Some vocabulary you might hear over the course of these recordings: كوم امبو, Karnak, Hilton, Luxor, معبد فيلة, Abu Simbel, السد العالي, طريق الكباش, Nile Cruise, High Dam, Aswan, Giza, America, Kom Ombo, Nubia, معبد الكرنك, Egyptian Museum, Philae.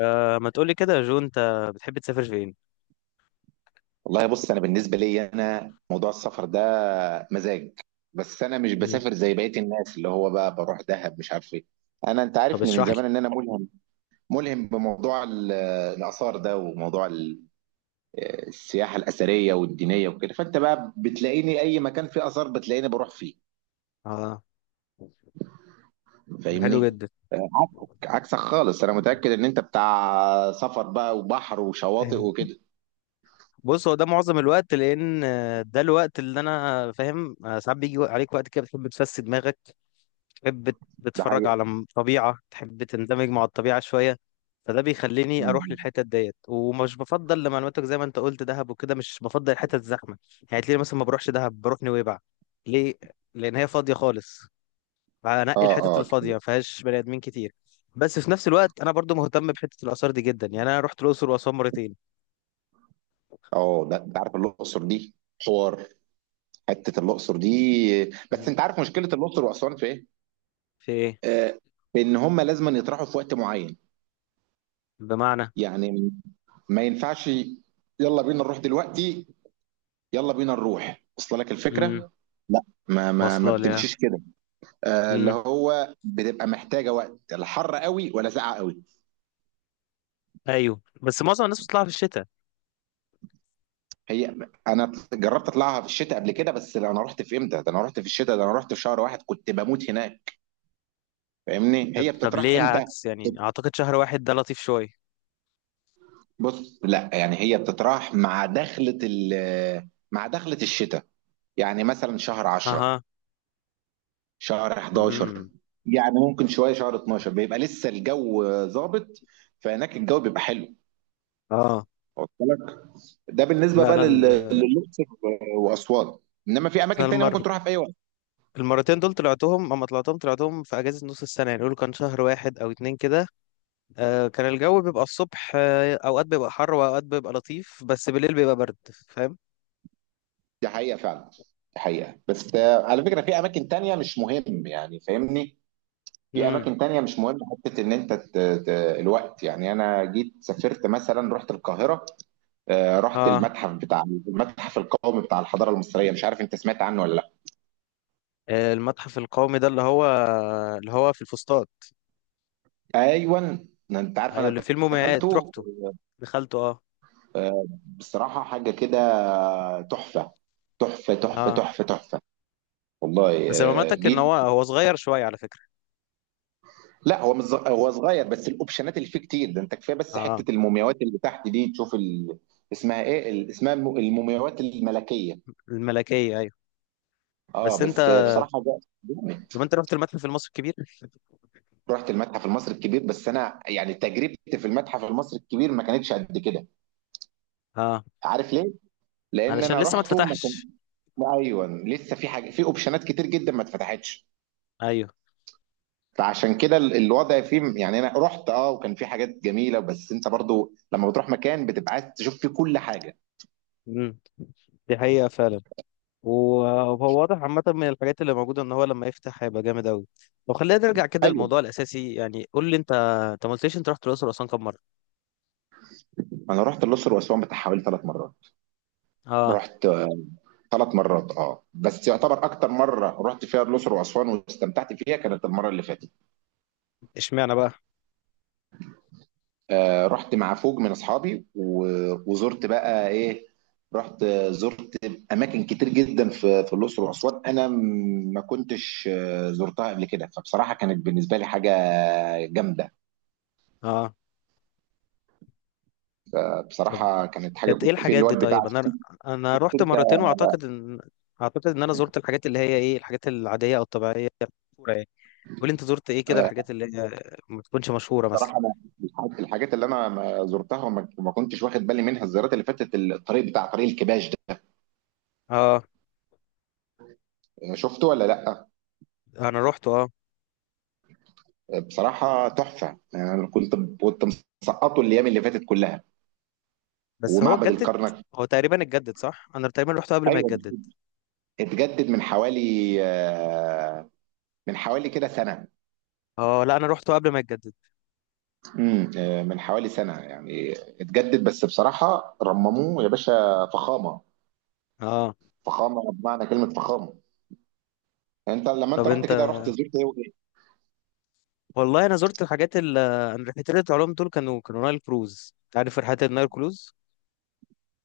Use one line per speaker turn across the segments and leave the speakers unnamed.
آه، ما تقولي كده يا جو. انت بتحب تسافر فين؟
والله، بص. انا بالنسبه لي، انا موضوع السفر ده مزاج. بس انا مش
مم.
بسافر زي بقيه الناس اللي هو بقى بروح دهب، مش عارف ايه. انت
طب
عارفني من
اشرح لي.
زمان ان انا ملهم. ملهم بموضوع الاثار ده، وموضوع السياحه الاثريه والدينيه وكده. فانت بقى بتلاقيني اي مكان فيه اثار، بتلاقيني بروح فيه.
اه، ده حلو
فاهمني؟
جدا.
عكسك، عكسك خالص. انا متاكد ان انت بتاع سفر بقى وبحر وشواطئ وكده.
بص، هو ده معظم الوقت لان ده الوقت اللي انا فاهم. ساعات بيجي عليك وقت كده بتحب تفسد دماغك. تحب
ده
بتتفرج على
حقيقة.
طبيعة، تحب تندمج مع الطبيعة شوية. فده بيخليني اروح
مم.
للحتت ديت، ومش بفضل لمعلوماتك زي ما انت قلت دهب وكده، مش بفضل الحتت الزحمة. يعني تلاقيني مثلا ما بروحش دهب، بروح نويبع. ليه؟ لان هي فاضية خالص، فهنقي
اه،
الحتت
اه،
الفاضيه ما فيهاش بني ادمين كتير. بس في نفس الوقت انا برضو مهتم بحته الاثار دي جدا، يعني انا رحت الاقصر واسوان مرتين.
اه. ده انت عارف الاقصر دي، حوار. حته الاقصر دي. بس
مم.
انت عارف مشكله الاقصر واسوان في ايه؟
في ايه؟
آه ان هم لازم يطرحوا في وقت معين.
بمعنى؟
يعني ما ينفعش يلا بينا نروح دلوقتي. يلا بينا نروح، وصل لك
امم.
الفكره؟ لا، ما
واصله ليها.
بتمشيش كده. اللي
امم.
هو بتبقى محتاجه وقت، لا حر قوي ولا ساقعه قوي.
ايوه، بس معظم الناس بتطلع في الشتاء.
هي انا جربت اطلعها في الشتاء قبل كده، بس انا رحت في امتى؟ ده انا رحت في الشتاء، ده انا رحت في شهر واحد، كنت بموت هناك. فاهمني؟
طب
هي
طب
بتطرح
ليه
امتى؟
عكس؟ يعني اعتقد شهر واحد ده لطيف شويه.
بص، لا يعني هي بتطرح مع دخلة ال مع دخلة الشتاء. يعني مثلا شهر 10،
اها.
شهر 11،
امم.
يعني ممكن شوية شهر 12 بيبقى لسه الجو ظابط. فهناك الجو بيبقى حلو.
اه.
واصل لك. ده بالنسبة
لا
بقى
انا
لل-
ال...
للأقصر وأسوان. إنما في
انا
أماكن تانية
المر...
ممكن تروحها في أي وقت.
المرتين دول طلعتهم، اما طلعتهم طلعتهم في اجازه نص السنه، يعني يقولوا كان شهر واحد او اتنين كده. كان الجو بيبقى الصبح اوقات بيبقى حر واوقات بيبقى لطيف، بس بالليل بيبقى برد. فاهم.
دي حقيقة فعلا. دي حقيقة، بس على فكرة، في أماكن تانية مش مهم، يعني فاهمني، في
امم.
أماكن تانية مش مهم. حتة إن أنت الوقت، يعني أنا جيت سافرت مثلا، رحت القاهرة. رحت
اه.
المتحف القومي بتاع الحضاره المصريه، مش عارف انت سمعت عنه ولا لا.
آه، المتحف القومي ده اللي هو اللي هو في الفسطاط.
ايوه، انت عارف
ايوه
انا
اللي فيه المومياوات
دخلته.
رحته. دخلته اه.
آه، بصراحه حاجه كده تحفه. تحفه، تحفه،
اه
تحفه، تحفه. والله.
بس معلوماتك ان
جيت،
هو صغير شويه على فكره.
لا هو مش هو صغير، بس الاوبشنات اللي فيه كتير ده، انت كفايه بس
اه.
حته المومياوات اللي تحت دي. تشوف اسمها ايه، المومياوات الملكيه.
الملكيه ايوه.
اه،
بس انت،
بس بصراحه ده جامد.
طب انت رحت المتحف المصري الكبير؟
رحت المتحف المصري الكبير، بس انا يعني تجربتي في المتحف المصري الكبير ما كانتش قد كده.
اه.
عارف ليه؟ لان
علشان
انا
لسه ما
رحته ما كانش،
اتفتحش؟
ايوه، لسه في حاجه، في اوبشنات كتير جدا ما اتفتحتش.
ايوه.
فعشان كده الوضع فيه، يعني انا رحت وكان في حاجات جميله، بس انت برضو لما بتروح مكان بتبقى عايز تشوف فيه كل حاجه.
امم. دي حقيقه فعلا. وهو واضح عامة من الحاجات اللي موجودة ان هو لما يفتح هيبقى جامد أوي. طب خلينا نرجع كده
ايوه،
للموضوع الأساسي. يعني قول لي انت، انت ما قلتليش انت رحت الأقصر وأسوان كام مرة؟
انا رحت الاقصر واسوان بتاع حوالي 3 مرات.
اه.
رحت ثلاث مرات، اه، بس يعتبر اكتر مره رحت فيها الاقصر واسوان واستمتعت فيها كانت المره اللي فاتت.
اشمعنى بقى؟
رحت مع فوج من اصحابي، وزرت بقى ايه. رحت آه، زرت اماكن كتير جدا في الاقصر واسوان، انا ما كنتش زرتها قبل كده، فبصراحه كانت بالنسبه لي حاجه جامده.
اه. طب
بصراحه كانت حاجه
كانت ايه
كنت في
الحاجات
اللي هو
دي
البتاع
طيب؟
شفت
انا رحت
انت.
مرتين، واعتقد ان انا زرت الحاجات اللي هي ايه، الحاجات العادية او الطبيعية المشهورة يعني. قول لي انت زرت ايه كده،
آه،
الحاجات اللي هي ما تكونش مشهورة مثلا.
بصراحه انا الحاجات اللي انا ما زرتها وما كنتش واخد بالي منها الزيارات اللي فاتت، الطريق بتاع طريق الكباش ده.
اه.
شفته ولا لا.
انا رحت اه.
بصراحه تحفه. انا يعني كنت مسقطه الايام اللي فاتت كلها،
بس هو
ومعبد
اتجدد،
الكرنك.
هو تقريبا اتجدد صح؟ انا تقريبا رحته قبل ما
ايوه،
يتجدد.
اتجدد آه، من حوالي كده سنه.
اه، لا انا رحته قبل ما يتجدد.
من حوالي سنه، يعني اتجدد، بس بصراحه رمموه يا باشا، فخامه،
اه.
فخامه بمعنى كلمه فخامه. انت لما
طب
رحت
انت،
كده، رحت زرت ايه وايه؟
والله انا زرت الحاجات ال انا رحلتين العلوم دول، كانوا نايل كروز. انت عارف رحلات النايل كروز؟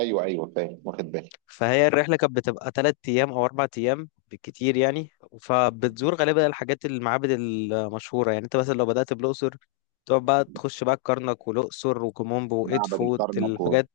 ايوه، ايوه، فاهم واخد بالي.
فهي الرحله كانت بتبقى ثلاث ايام او اربع ايام بالكتير يعني. فبتزور غالبا الحاجات المعابد المشهوره، يعني انت مثلا لو بدات بالاقصر، تقعد بقى تخش بقى الكرنك والاقصر وكومومبو
معبد
وادفو،
الكرنك
الحاجات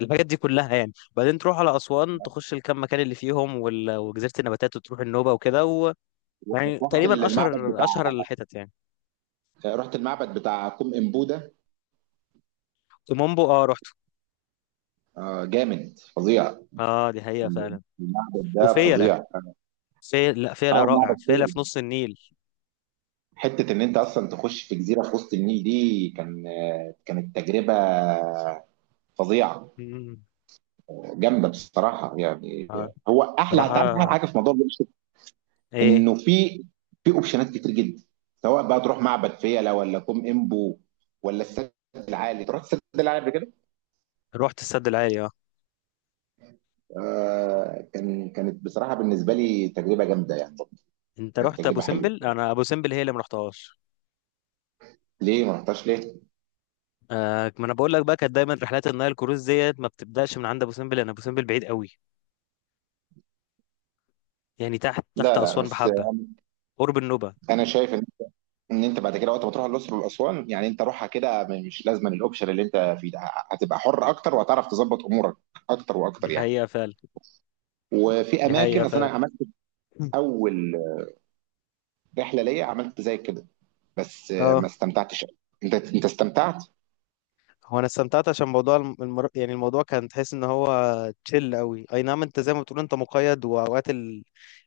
الحاجات دي كلها. يعني بعدين تروح على اسوان تخش الكام مكان اللي فيهم، وجزيره النباتات، وتروح النوبه وكده و...
و-
يعني
رحت
تقريبا
المعبد
اشهر
بتاع
اشهر الحتت يعني.
رحت المعبد بتاع كوم امبوده.
كومومبو اه رحت.
جامد فظيع.
اه، دي حقيقة فعلا.
المعبد ده
وفيلة.
فظيع.
لا، فيلة
اه
رائع،
معبد
فيلة في نص النيل.
حتة إن أنت أصلا تخش في جزيرة في وسط النيل دي كانت تجربة فظيعة
مم.
جامدة بصراحة يعني.
اه.
هو
صراحة.
هتعرف أحلى حاجة في موضوع الأقصر،
ايه؟
إنه في أوبشنات كتير جدا، سواء بقى تروح معبد فيلة ولا كوم إمبو ولا السد العالي. تروح السد العالي قبل كده؟
رحت السد العالي اه.
آه، كانت بصراحة بالنسبة لي تجربة جامدة يعني.
انت
كانت
رحت ابو
تجربة حلوة.
سمبل؟ انا ابو سمبل هي اللي ما رحتهاش.
ليه ما رحتهاش، ليه؟
آه، ما انا بقول لك بقى، كانت دايما رحلات النايل كروز ديت ما بتبداش من عند ابو سمبل، لان ابو سمبل بعيد قوي. يعني تحت
لا، لا،
اسوان
بس
بحبة، قرب النوبة.
أنا شايف ان انت بعد كده وقت ما تروح الاقصر واسوان، يعني انت روحها كده، مش لازم الاوبشن اللي انت فيه ده، هتبقى حر اكتر وهتعرف تظبط امورك اكتر
دي
واكتر يعني.
حقيقة فعلا.
وفي
دي حقيقة
اماكن، اصل
فعلا.
انا عملت اول رحله ليا عملت زي كده، بس
اه.
ما استمتعتش أوي. انت استمتعت.
هو انا استمتعت عشان موضوع يعني الموضوع كان تحس ان هو تشيل قوي. اي نعم، انت زي ما بتقول انت مقيد، واوقات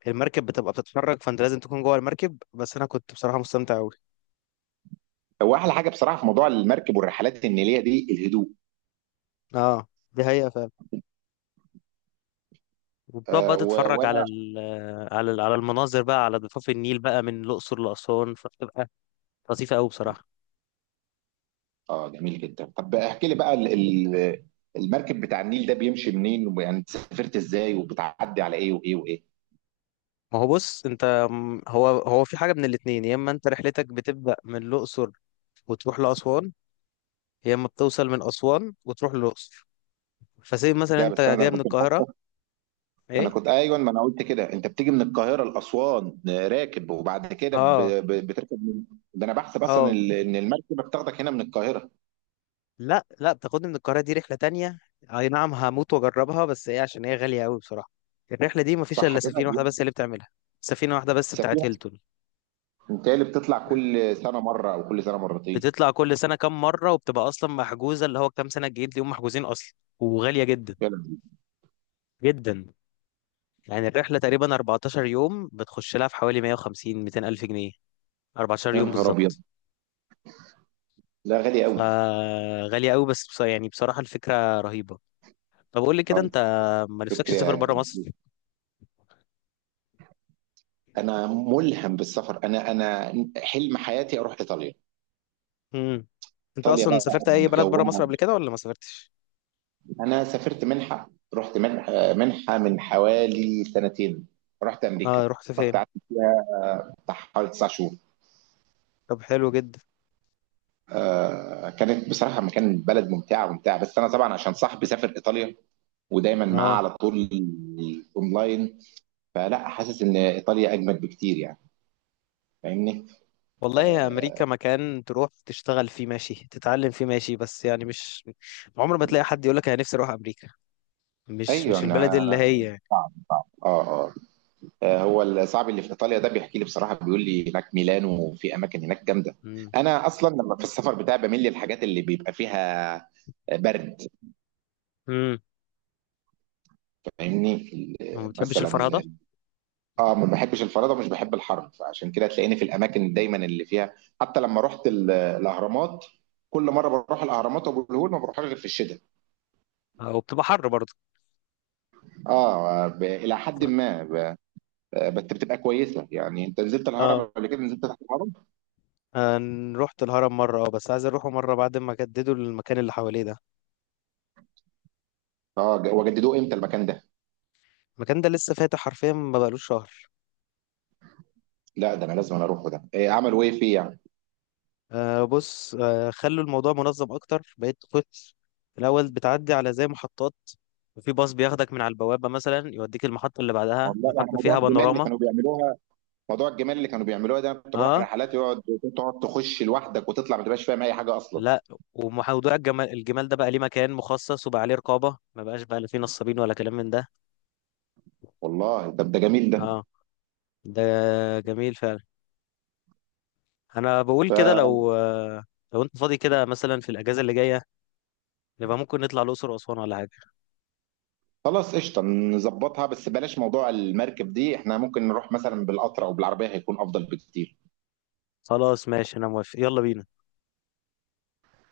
المركب بتبقى بتتفرج، فانت لازم تكون جوه المركب. بس انا كنت بصراحة مستمتع قوي.
هو احلى حاجه بصراحه في موضوع المركب والرحلات النيليه دي الهدوء.
اه. دي حقيقة فعلا. وبتقعد
آه،
بقى
و-
تتفرج
وانا
على المناظر بقى على ضفاف النيل بقى من الأقصر لأسوان، فبتبقى لطيفة قوي بصراحة.
اه، جميل جدا. طب احكي لي بقى المركب بتاع النيل ده بيمشي منين، ويعني سافرت ازاي، وبتعدي على ايه وايه وايه؟
ما هو بص انت هو في حاجة من الاتنين: يا اما انت رحلتك بتبدأ من الأقصر وتروح لأسوان، يا اما بتوصل من أسوان وتروح للأقصر. فسيب مثلا
ده
انت
بس انا ده
جاي
أنا
من
كنت،
القاهرة.
انا
ايه؟
كنت ايوه ما انا قلت كده، انت بتيجي من القاهره لاسوان راكب، وبعد كده
اه
بتركب ده انا بحسب اصلا
اه،
ان المركبه بتاخدك هنا من القاهره.
لا لا، بتاخدني من القاهرة دي رحلة تانية. اي نعم هموت واجربها، بس ايه عشان هي غالية قوي بصراحة. الرحلة دي مفيش
صح
الا
كده.
سفينة واحدة بس هي اللي بتعملها، سفينة واحدة بس بتاعت
سفينه.
هيلتون.
انت اللي بتطلع كل سنه مره او كل سنه مرتين.
بتطلع كل سنة كام مرة، وبتبقى اصلا محجوزة، اللي هو كام سنة الجديد دي هم محجوزين اصلا. وغالية جدا،
يا لهوي.
جدا. يعني الرحلة تقريبا 14 يوم بتخش لها في حوالي 150 200 ألف جنيه. 14
يا
يوم
نهار ابيض،
بالظبط.
لا غالي قوي.
فغالية قوي بس يعني بصراحة الفكرة رهيبة. طب قول لي كده
اه،
انت، ما نفسكش تسافر
فكرة.
بره مصر؟
انا ملهم بالسفر، انا حلم حياتي اروح ايطاليا.
امم. انت
ايطاليا
اصلا
بقى
سافرت اي بلد بره
بجوها.
مصر قبل كده ولا ما سافرتش؟
انا سافرت منحه، رحت منحه من حوالي سنتين. رحت امريكا.
اه. رحت
رحت
فين؟
قعدت بتاع حوالي 9 شهور.
طب حلو جدا.
كانت بصراحه بلد ممتعه، ممتعه، بس انا طبعا عشان صاحبي سافر ايطاليا ودايما معاه
اه.
على طول اونلاين، فلا حاسس ان ايطاليا اجمد بكتير يعني. فاهمني؟
والله يا، امريكا مكان تروح تشتغل فيه ماشي، تتعلم فيه ماشي، بس يعني مش عمر ما تلاقي حد يقول لك انا نفسي اروح امريكا. مش
ايوه،
مش البلد
انا
اللي هي يعني.
اه اه آه، هو صاحبي اللي في ايطاليا ده بيحكي لي بصراحه، بيقول لي هناك ميلانو وفي اماكن هناك جامده.
امم.
انا اصلا لما في السفر بتاعي بميل للحاجات اللي بيبقى فيها برد.
امم.
فاهمني؟
ما بتحبش
مثلا،
الفرهده.
اه ما بحبش الفرادة، ومش بحب الحر، فعشان كده تلاقيني في الاماكن دايما اللي فيها. حتى لما رحت الاهرامات، كل مره بروح الاهرامات وابو الهول ما بروحهاش غير في الشتاء.
وبتبقى حر برضه.
اه، الى حد ما، ب... آه، بس بتبقى كويسه، يعني انت نزلت الهرم
اه.
قبل كده، نزلت تحت الهرم.
أنا رحت الهرم مرة اه، بس عايز اروحه مرة بعد ما جددوا المكان اللي حواليه ده.
اه، وجددوه امتى المكان ده؟
المكان ده لسه فاتح حرفيا، ما بقالوش شهر.
لا ده انا لازم، أنا اروحه، ده إيه عملوا ايه فيه يعني؟
آه، بص، آه خلوا الموضوع منظم اكتر، بقيت كنت الاول بتعدي على زي محطات، وفي باص بياخدك من على البوابه مثلا يوديك المحطه اللي بعدها،
والله يعني
محطه
موضوع
فيها
الجمال اللي
پانوراما.
كانوا بيعملوها، موضوع الجمال اللي كانوا بيعملوها ده، كنت بروح
اه.
رحلات تقعد تخش لوحدك وتطلع ما تبقاش فاهم اي حاجه اصلا.
لا. وموضوع الجمال، الجمال ده بقى ليه مكان مخصص، وبقى عليه رقابه، ما بقاش بقى لا فيه نصابين ولا كلام من ده.
والله ده جميل.
اه. ده جميل فعلا. انا بقول كده
ده
لو آه لو انت فاضي كده مثلا في الاجازه اللي جايه، نبقى ممكن نطلع الاقصر واسوان ولا حاجه.
خلاص قشطة، نظبطها، بس بلاش موضوع المركب دي، احنا ممكن نروح مثلا بالقطر او بالعربية، هيكون افضل بكتير.
خلاص ماشي انا موافق، يلا بينا.